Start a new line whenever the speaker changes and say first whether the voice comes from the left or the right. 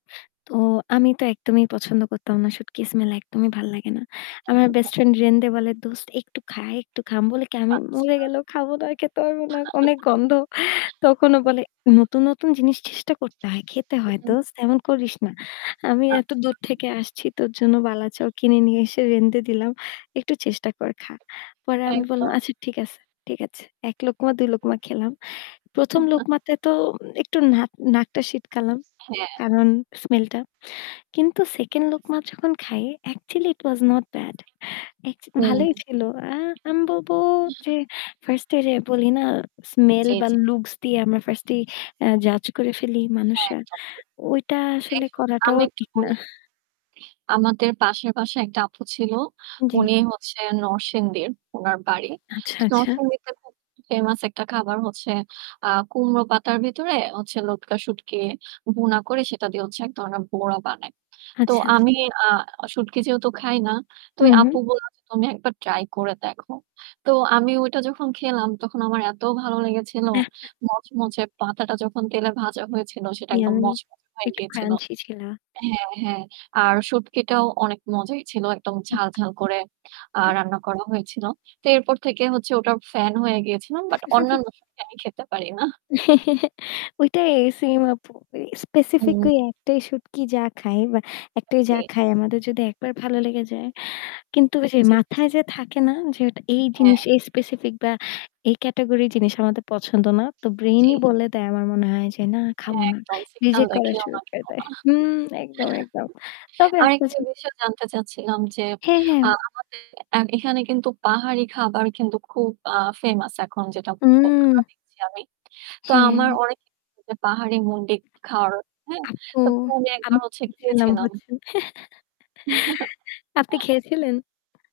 left: তো, আমি তো একদমই পছন্দ করতাম না। শুটকি স্মেল একদমই ভাল লাগে না। আমার বেস্ট ফ্রেন্ড
right: [unintelligible]
left: রেন্দে বলে, "দোস্ত একটু খা, একটু খা।" আমি বলি কি, "আমি মরে
right: আচ্ছা।
left: গেলেও খাবো না, আর খেতে পারব না। অনেক গন্ধ।" তখন ও বলে, "নতুন, নতুন জিনিস চেষ্টা করতে হয়, খেতে
right: হু,
left: হয়
right: হু।
left: দোস্ত। এমন করিস না। আমি এত
right: আচ্ছা।
left: দূর থেকে আসছি, তোর জন্য 'বালাচাও' কিনে নিয়ে এসে রেধে দিলাম, একটু চেষ্টা কর, খা।" পরে আমি
right: থ্যাংক
left: বললাম,
right: গড।
left: "আচ্ছা ঠিক আছে, ঠিক আছে।" ১ লোকমা ২ লোকমা খেলাম। প্রথম লোকমাতে তো একটু নাক নাকটা শিটকালাম।
right: হ্যাঁ।
left: কারণ স্মেল টা। কিন্তু সেকেন্ড লোকমা যখন খায়, actually it was not bad.
right: হু
left: ভালোই ছিলো। আ আমি বলবো যে ফার্স্ট এ যে বলি না, স্মেল
right: জ্বি,
left: বা
right: জ্বি।
left: লুকস দিয়ে আমরা ফার্স্ট এ জাজ করে ফেলি
right: হ্যাঁ,
left: মানুষরা।
right: একদম ঠিক।
left: ওইটা
right: হ্যাঁ,
left: আসলে
right: সঠিক।
left: করাটাও
right: আমি একটু
left: ঠিক না।
right: বলি আমাদের পাশের বাসায় একটা আপু ছিলো।
left: জ্বী।
right: উনি হচ্ছেন নরসিংদীর, উনার বাড়ি।
left: আচ্ছা, আচ্ছা।
right: নরসিংদীতে খুব ফেমাস একটা খাবার হচ্ছে আ কুমড়ো পাতার ভেতরে হচ্ছে লটকা শুটকি ভুনা করে সেটা দিয়ে হচ্ছে এক ধরনের বড়া বানায়। তো
left: আচ্ছা, আচ্ছা।
right: আমি আ শুটকি যেহেতু খাই না। তো
left: হু,
right: ওই
left: হু।
right: আপু বলল "তুমি একবার ট্রাই করে দেখো।" তো আমি ওইটা যখন খেলাম তখন আমার এত ভালো লেগেছিলো। মচমচে পাতাটা যখন তেলে ভাজা হয়েছিল সেটা একদম
left: ইয়াম্মি
right: মচমচে হয়ে
left: একটু
right: গিয়েছিল
left: ক্রাঞ্চি ছিলো।
right: হ্যাঁ, হ্যাঁ। আর শুটকিটাও অনেক মজাই ছিল। একদম ঝাল, ঝাল করে আ রান্না করা হয়েছিলো। তো এরপর থেকে হচ্ছে ওটার ফ্যান হয়ে গিয়েছিলাম। বাট অন্যান্য শুটকি আমি খেতে পারি না।
left: ঐটাই সেম আপু।
right: হুম।
left: স্পেসিফিকালি একটাই শুটকি যা খায় বা একটাই যা
right: জী।
left: খায় আমাদের যদি একবার ভালো লেগে যায়। কিন্তু ওই যে
right: জ্বী।
left: মাথায় যে থাকে না, যে ওটা এই
right: হ্যাঁ।
left: জিনিস, এই স্পেসিফিক বা এই ক্যাটেগরির জিনিস আমাদের পছন্দ না। তো ব্রেইন
right: জি।
left: ই বলে দেয়। আমার মনে হয়, যে, "না খাবো
right: হ্যাঁ,
left: না।"
right: একদম সিগন্যাল
left: রিজেক্ট করা
right: দেখিও
left: শুরু
right: না কি
left: করে দেয়। হু একদম, একদম।
right: করা
left: তবে,।
right: আরেকটা
left: [unintelligible]
right: বিষয় জানতে চাচ্ছিলাম যে,
left: হ্যাঁ, হ্যাঁ।
right: আমাদের এন্ড এখানে কিন্তু পাহাড়ি খাবার কিন্তু খুব আ ফেমাস এখন যেটা
left: উম।
right: আমরা দেখছি আমি। তো
left: হ্যাঁ।
right: আমার অনেক পাহাড়ি মন্ডি খাওয়ার, হ্যাঁ।
left: আপু
right: তো আমি একবার
left: আমি
right: হচ্ছে
left: বলছিলাম
right: গিয়েছিলাম।
left: হচ্ছে। আপনি খেয়েছিলেন?